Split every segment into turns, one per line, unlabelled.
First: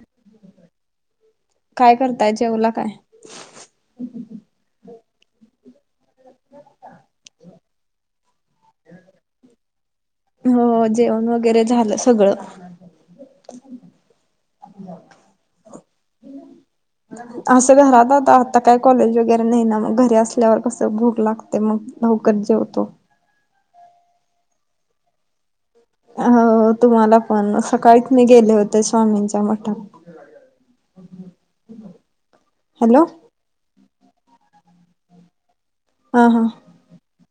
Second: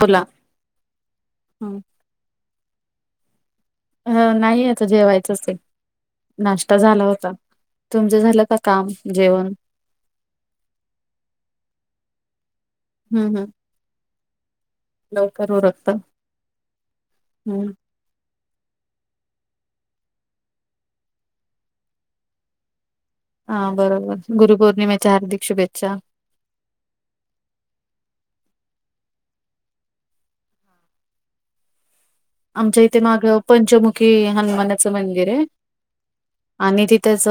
बोला
काय करताय, जेवला काय?
ह.. नाही आता जेवायचं है नाश्ता झाला होता, तुमच झालं का? काम जेवण
हो.. जेवण वगैरे झालं सगळं.
हम्.. हम.. लवकर उरकत. हम्म.
असं घरात हतात. आता काय कॉलेज वगैरे नाही ना मग घरी असल्यावर कसं भूक लागते मग लवकर जेवतो.
हा.. बरोबर गुरुपौर्णिमेच्या हार्दिक शुभेच्छा..
आ.. हो.. तुम्हाला पण, सकाळीच मी गेले होते स्वामींच्या मठात. [inaudible]
आमच्या हिते
हॅलो
माग पंचमुखी हनुमानाचं मंदिर है.
हा. हा..
आम्ही तिथेच...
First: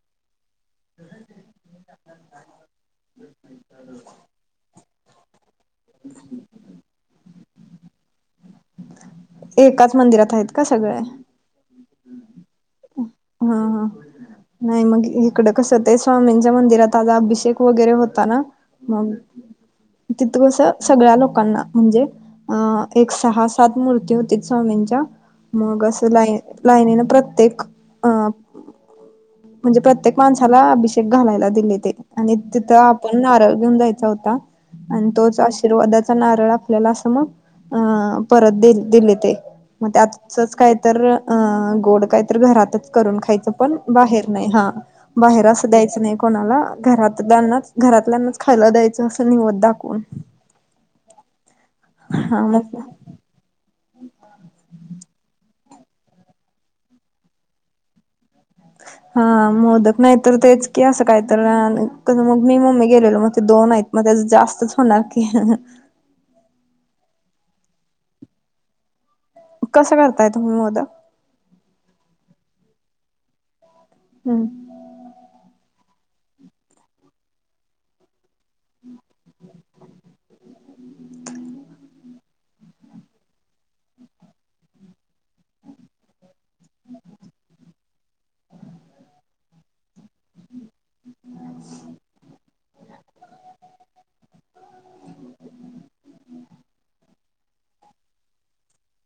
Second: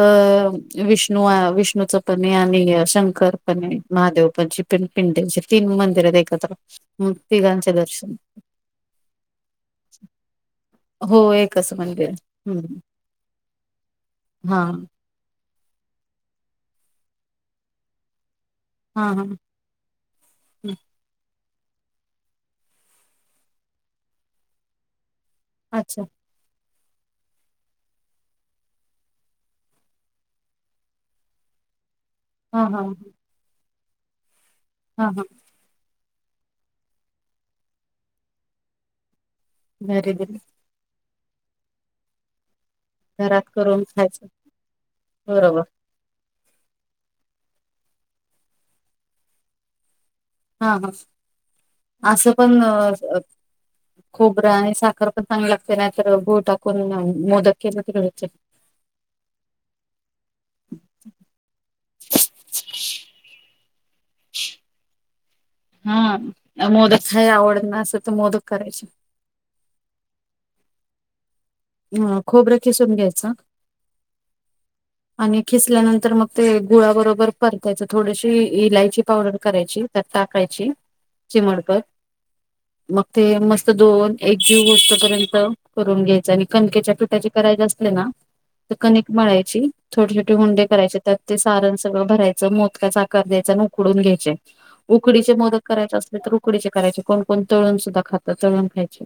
विष्णू, विष्णूच पण है आणि शंकर पण आहे महादेवाची पिंड. पिंडचे तीन मंदिरात एकत्र तिघांचे दर्शन.
एकाच मंदिरात आहेत का सगळे?
होय एकच मंदिर
ह्म्म... ह्म्म्..
हा
नाही मग एक इकड कस ते स्वामींच्या मंदिरात आज अभिषेक वगैरे होता ना
हा
मग
हा
तिथं कसं
हा.
सगळ्या लोकांना म्हणजे अ... एक.. सहा -सात मूर्ती होती स्वामींच्या मग
अच्छा
असं लाईन लाईनीन प्रत्येक अ.. म्हणजे प्रत्येक माणसाला अभिषेक घालायला दिले ते आणि
हा
तिथं
हा
आपण नारळ घेऊन जायचा होता
हा
आणि
हा
तोच आशि आशीर्वादाचा नारळ आपल्याला असं मग अ.. परत दि... दिले ते. मग
घरी दिली
त्याचंच काय तर.. अ.. गोड काय तरी घरात करून
घरात
खायचं पण
करून
बाहेर
खायचं
हा. बाहेर
बरोबर
असं द्यायचं नाही. द्यायचं नाही कोणाला, घरातल्यानाच.. घरातल्यांनाच खायला द्यायचं अस निवद दाखवून.
हा... हा.. असं
हा
पण..
मग
अ.. खोबरं आणि साखर पण चांगल लागतं. ते नाही तर गुळ टाकून मोदक केलं तर होतंय.
हा मोदक नाहीत तेच की असं काहीत कसं अ.. तर मी मम्मी गेलेलो मग ते दोन आहेत. मग त्याचं जास्तच होणार की ह्.. ह्..
हा.. मोदक हाय आवड ना असं तर मोदक करायची.
कसं करताय तुम्ही मोदक?
ह.. खोबरं खिसून घ्यायच.
हम्
आणि किसल्यानंतर मग ते गुळाबरोबर परतायच थोडशी इलायची पावडर करायची तर टाकायची, चिमडभर मग ते मस्त दोन एकजीव होस तोपर्यंत करून द्यायचं. कणिकेच्या पिट्याची करायचे असले ना, तर कणिक मळायची छोटे -छोटे हुंडे करायचं त्यात ते सारण सगळं भरायचं मोदकाचा आकार द्यायचा अन उकडून घ्यायचे. उकडीचे मोदक करायचे असले तर उकडीचे करायचे कोण- कोण तळून सुद्धा खात तळून खायचे.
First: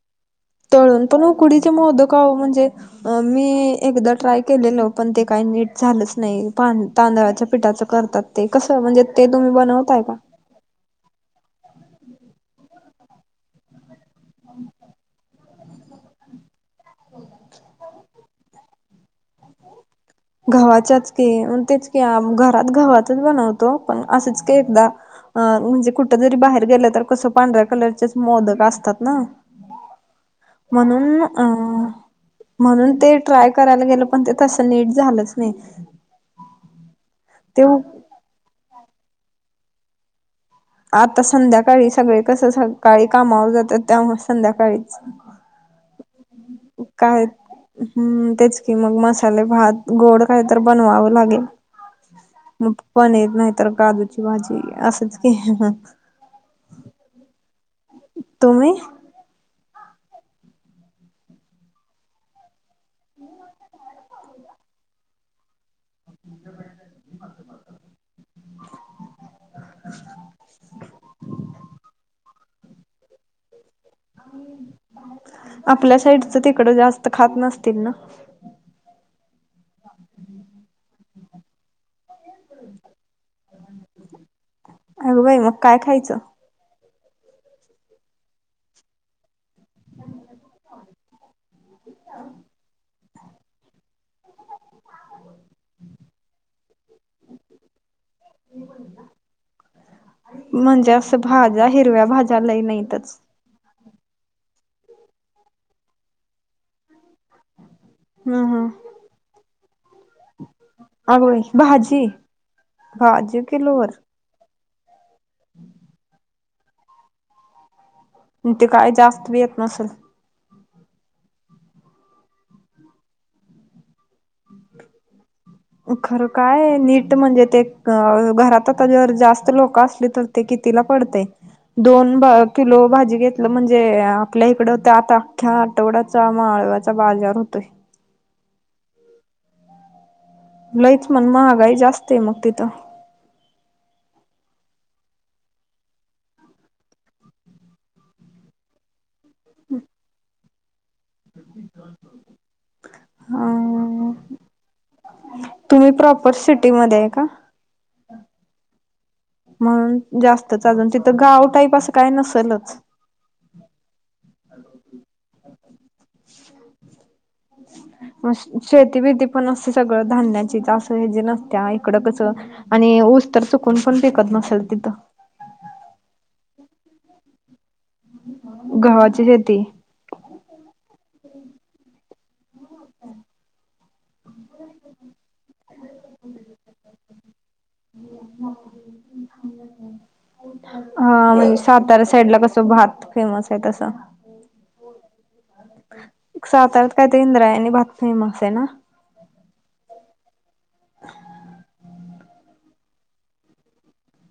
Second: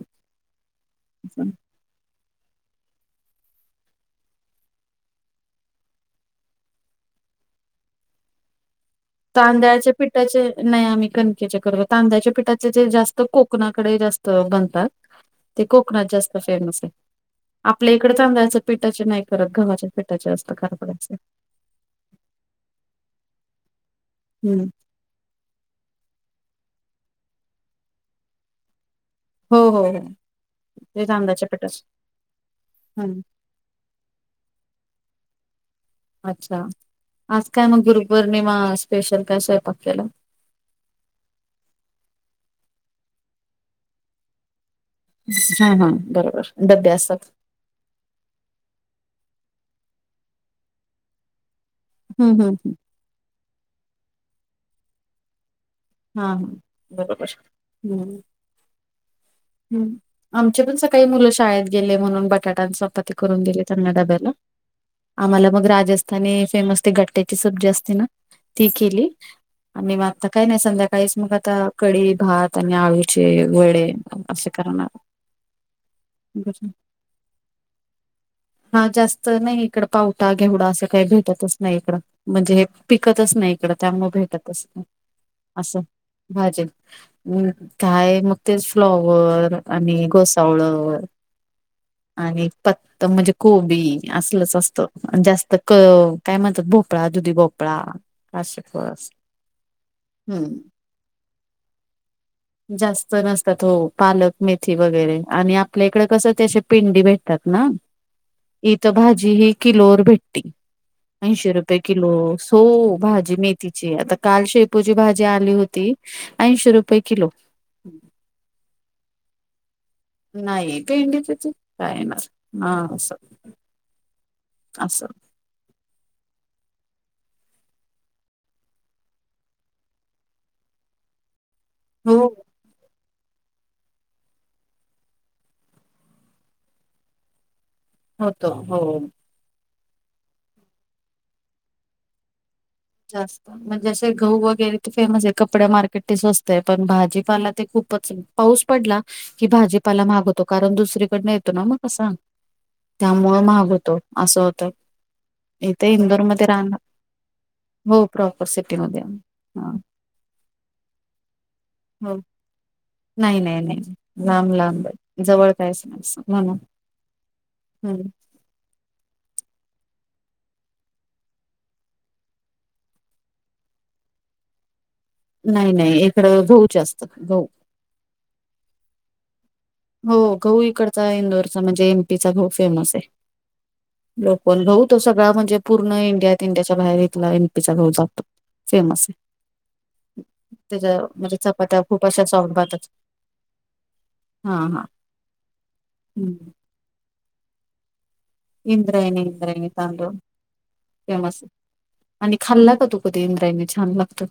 तळून पण उकडीचे मोदक आहो म्हणजे, अ मी एकदा ट्राय केलेलो, पण ते काही नीट झालंच नाही तांदळाच्या पिठाच करतात. ते कसं म्हणजे ते तुम्ही
तांदळाच्या
बनवताय का?
पिठाचे नाही आम्ही कणकेचे करतो, कांद्याच्या पिठाचे ते जास्त कोकणाकडे जास्त बनतात. ते कोकणात जास्त फेमस आहे, आपल्या इकडे तांदळायचं पिठाचे नाही करत गव्हाच्या पिठाचे जास्त खराब
गव्हाच्याच
पडायचे
की तेच की घरात गव्हाच्या बनवतो, पण असेच का एकदा अ म्हणजे कुठं जरी बाहेर गेलं तर कसं पांढऱ्या कलरचेच मोदक असतात ना.
हो हो हो ते
म्हणून अ
तांदळाच्या पिठाचे
म्हणून ते
हम्म
ट्राय करायला गेलं. पण ते तसं नीट झालंच नाही.
अच्छा! आज
ते
काय मग गुरुपौर्णिमा स्पेशल काय स्वयंपाक केला?
आता संध्याकाळी सगळे कसं सकाळी कामावर जातात त्यामुळे संध्याकाळीच,
हा हा बरोबर. डबे असतात
काय हम्म तेच की मग मसाले भात गोड काय तर बनवावं लागेल.
हम्
मग
हम्म
पनीर नाही तर काजूची भाजी असंच की हं हं
हा हा बरोबर. हम्म
तुम्ही?
हम्म, आमचे पण सकाळी मुलं शाळेत गेले म्हणून बटाट्यांच चपाती करून दिले त्यांना डब्याला, आम्हाला मग रात राजस्थानी फेमस गट्याची सब्जी असते ना. ती केली आणि आता काय नाही संध्याकाळी स मग आता कडी, भात आणि आळूचे गोळे
आपल्या साईटच तिकडं जास्त खात नसतील ना?
हा जास्त नाही इकडं पावटा, घेवडा, असं काही भेटतच नाही इकडं. म्हणजे हे पिकतच नाही इकडं त्यामुळे भेटतच नाही.
अगं बाई मग काय
असं
खायचं
भाजे हम, काय मग तेच फ्लॉवर आणि गोसावळ, आणि पत्त म्हणजे कोबी असलच असतं जास्त. त क काय म्हणतात भोपळा, दुधी भोपळा असं
म्हणजे असं भाज्या हिरव्या भाज्या लई
जास्त
नाहीतच
नस त हो पालक मेथी वगैरे आणि आपल्या इकडे कसं त्या पिंडी भेटतात ना.
हा हा
इत भाजी ही किलोवर भेट ते
अगं बाई
ऐंशी रुपये
भाजी
किलो, सो भाजी मेथीची काल शेपूची भाजी आली होती, ऐंशी रुपये किलो.
मग काय जास्त बी येत नसेल.
नाही पेंडी [unintelligible] काय येणार हा असं असं
खरं काय नीट म्हणजे ते क घरातत आल्यावर आता जर जास्त लोक असल्यावर ते कितीला पडते, दोन
हो
बा किलो भाजी घेतलं म्हणजे आपल्या इकडं आता अख्ख्या आठवड्याचा माळव्याचा बाजार होतोय.
होतो हो
लईच मन महागाईजास्त आहे मग तिथं.
जास्त. म्हणजे असे गहू वगैरे तर फेमस आहे, कपड्या मार्केट ते स्वस्तय, पण भाजीपाला ते खूपच पाऊस पडला की भाजीपाला महाग होतो, कारण दुसरीकडन येतो ना मग कसा. त्यामुळं महाग होतो,
अ
असं होतं, इथे इंदोरमध्ये राहणं
देय का
हो प्रॉपर सिटीमध्ये. हा
म्हणून जास्तच, अजून तिथं गाव टाईप असं काय
हो
नसलच.
नाही नाही नाही. लांब लांब आहेत, जवळ कायच नाही असं म्हणून, हम्म.
शेतीबिती पण असं सगळं धान्याचींच, असं ह्यजी नसत्या, इकडं कसं आणि ऊस तर चुकून पण पिकत नसल तिथं.
नाही नाही इकडं गहू जास्त,, गहू.
गव्हाची शेती.
हो गहू इकडचा इंदोरचा म्हणजे एमपीचा गहु फेमस य. लोकल गहु तो सगळा म्हणजे पूर्ण इंडियात इंडियाच्या बाहेर इथला एनपीचा गहू जात
म [inaudible]
फेमस हाय,
हा म्हणजे
चपात्या
सातार्या
खूप अशा
साईड ला
सॉफ्ट
कसं
भातात
भात फेमस हाय तसं.
हा हा. हम्म.
साताऱ्यात काय ते इंद्रायणी भात फेमसय
इंद्रायणी इंद्रायणी तांदूळ फेमस. आणि खाल्ला का तू कधी, इंद्रायणी छान लागतो.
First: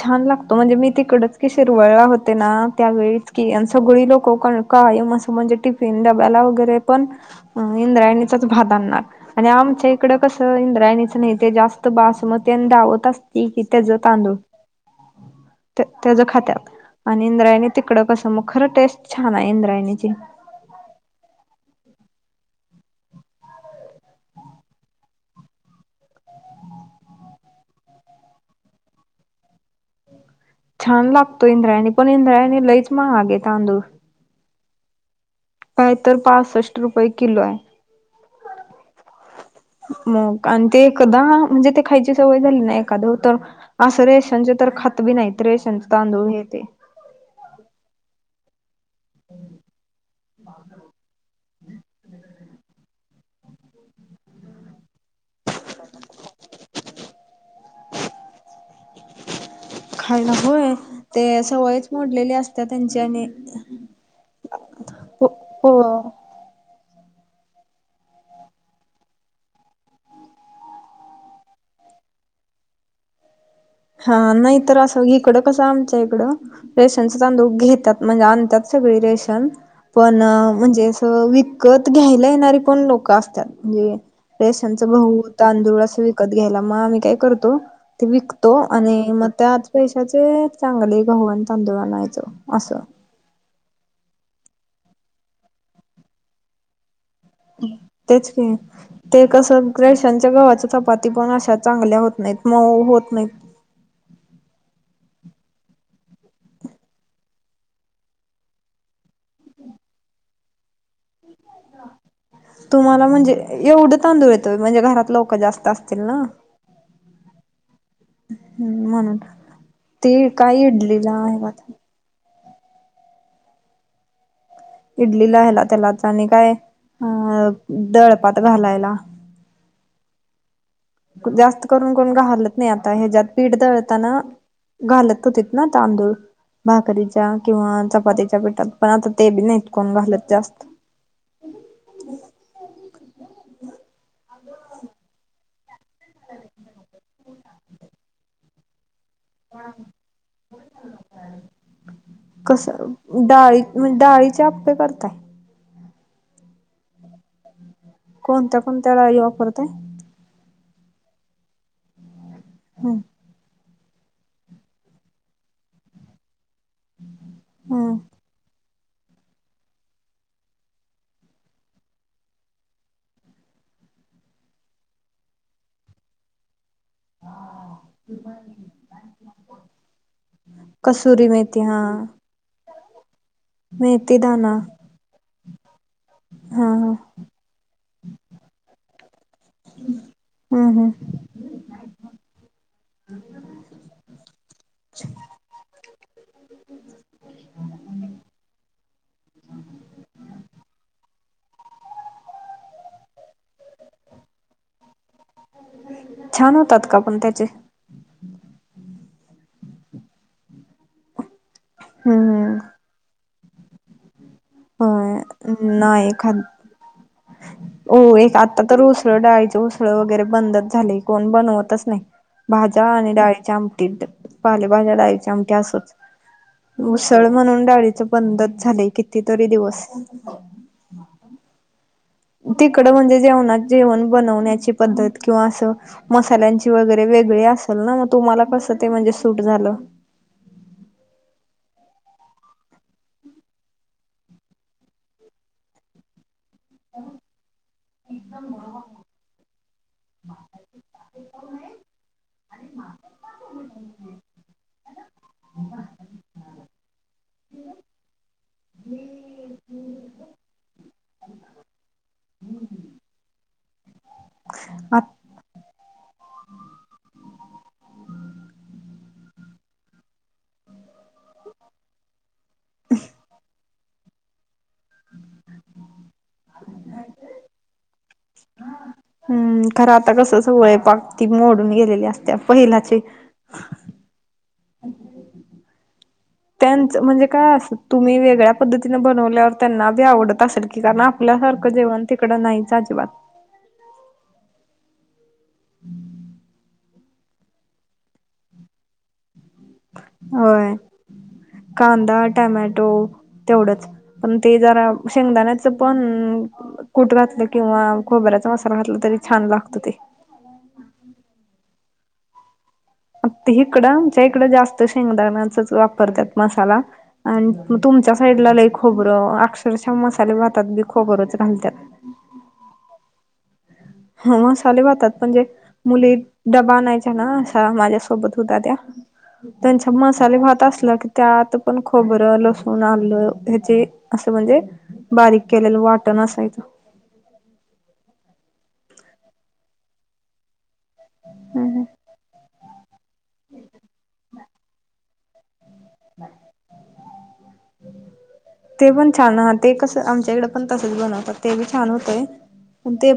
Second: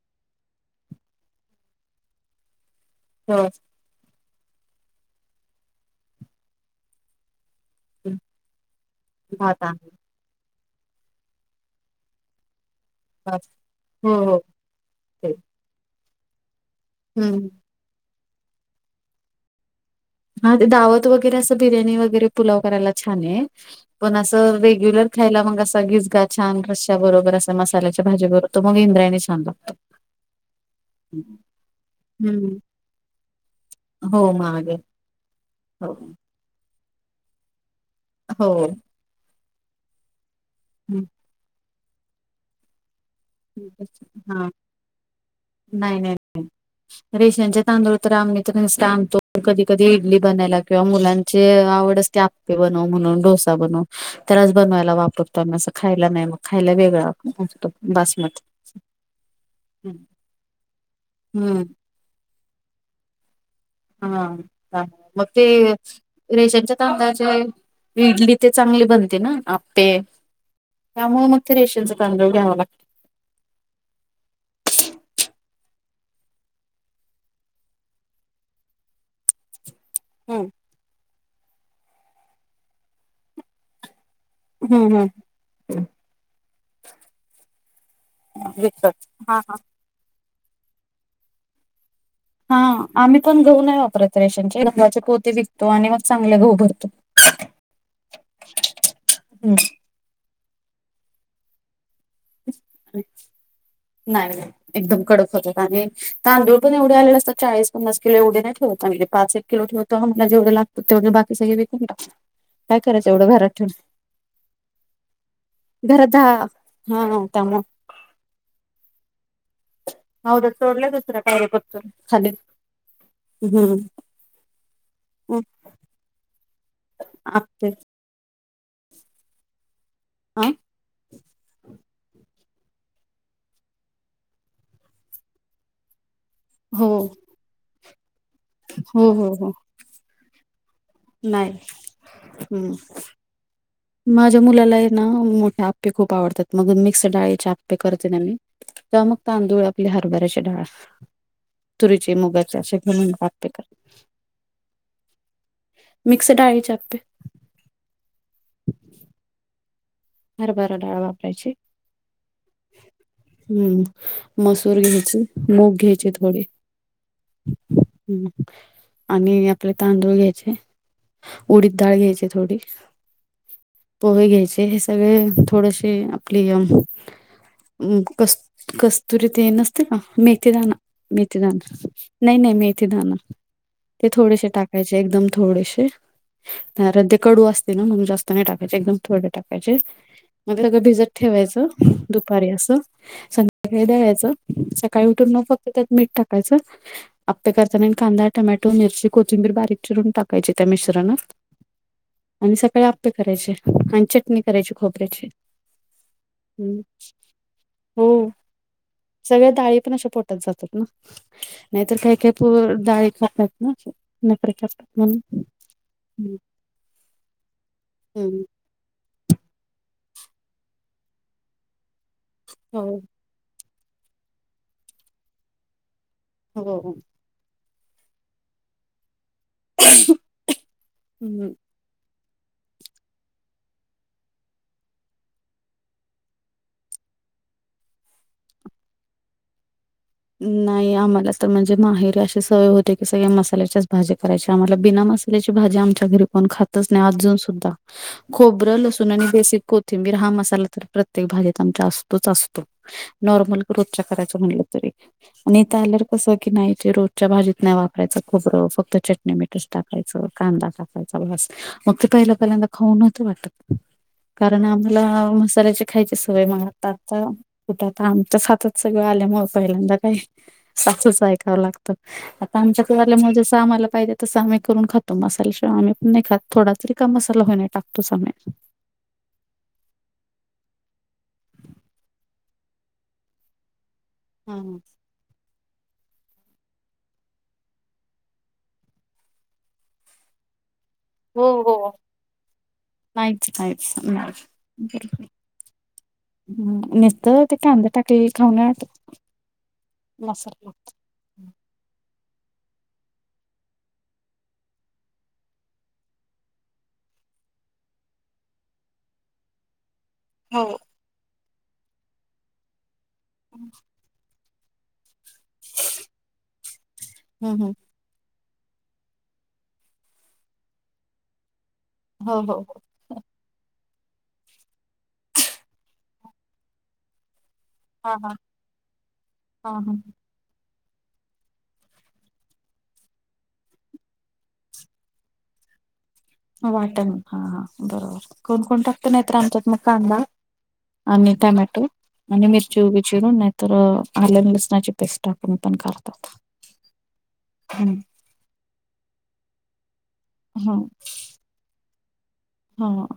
छान लागतो, म्हणजे मी तिकडंच की शिरवळला होते ना, त्यावेळीच
हो.
की आमचं सगळी लोकं कायम कायम असं म्हणजे टिफिन डब्याला वगैरे पण अ इंद्रायणीचाच भात आननार, आणि आमच्या ई इकडं कसं, इंद्रायणीच नाही ते जास्त बासमती आणि दावत
भात.
असतय की, त्यजं
हो
तांदूळ.
हो
त्या त्यज खात्यात, आणि
हम्म
इंद्रायणीत तिकडे कसं, मग खरं टेस्ट छान आहे इंद्रायणीची.
हा ते दावत वगैरे असं बिर्याणी वगैरे पुलाव करायला छानय. पण असा रेग्यलर खायला मग असा गिजका छान रशा बरोबर असं मसाल्याच्या भाजीबरोबर तो मग इंद्रायणी छान लागतो.
छान लागतो इंद्रायणी पण
हम्म.
इंद्रायणी लयच महागय तांदूळ.
हो महागय.
काय तर पासष्ट रुपये किलोय.
हो.
मग, आणि ते
हं.
एकदा म्हणजे, ते खायची सवय झाली नाय एखादं हुतं, असं
हा
रेशनचं तर खात भी नाहीत, रेशनचं
नाही नाही.
तांदूळ हे ते.
रेशनचे तांदूळ तर आम्ही ते नुसते आणतो कधी कधी इडली बनायला, किंवा मुलांची आवड असते आप्पे बनव म्हणून डोसा डोसा बनव, त्यालाच बनवायला वापरतो आम्ही, असं खायला नाही, मग खायला वेगळा आणतो. बासमती.
खायाला होय, ते
हम्म
सवयच मोडलेली असत्या त्यांची आणि
हा हा हा मग
हो
ते
हो
रेशनच्या तांदळाचे इडली ते चांगली बनते ना, आप्पे त्यामुळे मग ते रेशनचा तांदूळ घ्यावा लाग
हा, नाहीतर असं इकडं कसं आमच्या ईकडं रेशनच तांदूळ घेत्यात, म्हणजे आणतात सगळी रेशन पण
हम्म
म्हणजे असं विकत घ्यायला येणारी पण लोकं असत्यात म्हणजे रेशनच
हम्म
गहू, तांदूळ
हम्म
असं विकत घ्यायला, म आम्ही काय करतो ते विक तो
विकत
आणि म
हा हा.
त्याच पैशाचे चांगले गहू आणि तांदूळ आणायच.
हा आम्ही पण गहू नाही वापरत रेशनचे, गव्हाचे पोते विकतो आणि मग चांगले गहू भरतो.
तेच की, ते
हम्म
कसं रेशनच्या गव्हाच चपाती पण अशा चांगल्या होत नाहीत मऊ होत नाहीत.
[unintelligible] एकदम कडक होतात, आणि तांदूळ पण एवढे आलेले असतात च्याळीस, पन्नास किलो एवढे नाही ठेवत आम्ही, पाच एक किलो ठेवत तो, आम्हाला जेवढं लागतं तेवढं बाकी सगळं वी
तुम्हाला म्हणजे
ठेवून
एवढे तांदूळ येतोय म्हणजे घरात लोक जास्त असतील ना?
हां, त्यामुळं.
हम म्हणून, ती काय इटलीला ह्याला
[unintelligible] हमं.
इडलीला, हेला, त्यालाच आणि काय
आप्पे
दळपात घालायला.
आं?
जास्त करून कोण घालत नाही आता हेच्यात पीठ दळताना घालत होतीत ना तांदूळ.
हो
भाकरीच्या किंवा चपातीच्या पिठात पण
हो
आता ते बी नाहीत कोण घालत जास्त.
नाय, हम. माझ्या मुलाला हे ना मोठे आप्पे खूप आवडतात, मग मिक्स डाळीचे आप्पे करते ना मी तेंव्हा म तांदूळ, आपली हरभऱ्याची डाळ तुरीचे, मुगाचे
कस
असे घालून आप्पे
डाळी
कर
म्हणजे डाळीचे आप्पे करताय
मिक्स डाळीचे आप्पे
कोणत्या कोणत्या डाळी वापरताय?
हरभरा डाळ वापरायची
हं.
हम्म मसूर घ्यायचे, मूग घ्यायचे थोडे
हम्म
हं. आणि आपले तांदूळ घ्यायचे, उडीत डाळ घ्यायचे थोडी पोहे घ्यायचे हे सगळे थोडेसे आपली क कस्तुरी ते नसते का? मेथी दाना
कसुरी मेथी
मेथीदाणा
हा
नाही नाही मेथीदाना. ते
मेथी
थोडेसे
दाना
टाकायचे एकदम थोडेसे,
हा हा
कारण ते कडू आस ते ना म्हणून जास्त नाही टाकायचे एकदम थोडे टाकायचे, मग
हम्म
सगळ
हम्म
भिजत ठेवायचं दुपारी अस. संध्याकाळी दळायचं, सकाळी उठून म फक्त त्यात मीठ टाकायचं आप्पे करताना कांदा, टमॅटो, मिरची, कोथिंबीर बारीक चिरून टाकायची त्या मिश्रणात आणि सकाळी आप्पे करायचे, आणि च करायची खोबऱ्याची,
छान
हम्.
होतात का पण त्याचे
हो, सगळ्या डाळी पण अशा पोटात जातात ना नाहीतर काही
हम्म
काही
हम्म
पोर डाळी खात नाहीत ना. नखरे करतात म्हणून
होय नाही खात हो एक
हम्म.
आता तर उसळ, डाळीच उसळ वगैरे बंदच झालय कोण बनवतच नाही. भाज्या आणि डाळीच्या आमटी, पाले भाज्या डाळीची आमटी असच.
हो हो
उसळ म्हणून डाळीच बंदच झालंय कितीतरी दिवस.
[unintelligible]
तिकडं म्हणजे जेवणात, जेवण बनवण्याची पद्धत किंवा असं. मसाल्यांची वगैरे वेगळी असेल ना, मग तुम्हांला कसं ते म्हणजे सूट झालं.
नाही आम्हाला तर म्हणजे माहेर अशी सवय होती. की सगळ्या मसाल्याच्याच भाजी करायची, आम्हाला बिना मसा मग तेची आमच्या घरी कोण खातचं नाही. अजून सुद्धा खोबरं लसूण, आणि बेसिक कोथिंबीर हा मसाला तर प्रत्येक भाजीत आमच्या असतोच असतो. नॉर्मल ग्रोथ च्या करायचं म्हणलं तरी. आणि इथं आल्यावर कसं की नाही ते, रोजच्या भाजीत नाही वापरायचं खोबरं फक्त चटणी मीठच टाकायचं असं. कांदा टाकायचा बास मग ते, पहिला पहिल्यांदा खाऊ नव्हतं वाटत. कारण
आ
आम्हाला मसाल्याची खायची सवय मग आता आता. कुठं आता आमच्याच हातात सगळं आल्यामुळं पहिल्यांदा काय. सासूच ऐकावं लागतं. आता आमच्याकडे आल्यामुळे जसं आम्हाला, पाहिजे तसं करून खात मसाल्याशिवाय आम्ही पण नाही खातं, थोडा तरी का मसाला होईना टाकतोच आम्ही.
हम, खरं आता कसं स्वयंपाक ती मोडून गेलेली असते पहिलाची.
हां.
त्यांचं म्हणजे काय असं तुम्ही वेगळ्या पद्धतीनें बनवल्यावर, त्यांना बी आवडत असलं की. कारणं आप आपल्या सारखं जेवण तिकडं नाहीच अजिबात.
निस्त ते कांदा टाक ते खाऊ न्याट.
होय. कांदा टोमॅटो तेवढंच. पण ते जरा, शेंगदाण्याचं पण. कूट घातलं किंवा, खोबऱ्याचा मसाला घातला तरी छान लागतं ते.
हो.
हिकडं आमच्या इकडं जास्त शेंगदाण्याचाच वापरत्यात मसाला.
हम्म हम्म.
आणि तुमच्या साईडला लई खोबरं, अक्षरशः मसाले भातात बी खोबरंच घालत्यात.
हो हो हो.
हो, मसाले भातात म्हणजे, मुली डबा आणायच्या ना. हां, माझ्या
हा हा
सोबत होता त्या,
हा
त्यांच्या मसाले भात असला की. त्यात पण खोबरं लसूण आलं हेची असं म्हणजे. बारीक केलेलं वाटण असाय
हा वाटण हा हा बरोबर कोण कोण टाकत नाही. तर आमच्यात मग कांदा. आणि
हम्म.
टोमॅटो आणि मिरची उभी चिरून नाहीतर, आले लसणाची पेस्ट टाकून पण खा
[inaudible]
हम्म.
ते पण छान होत. ते कसं आमच्या इकडं पण
हा
तसंच बनवतात, ते बी छान होतंय
हा
ते.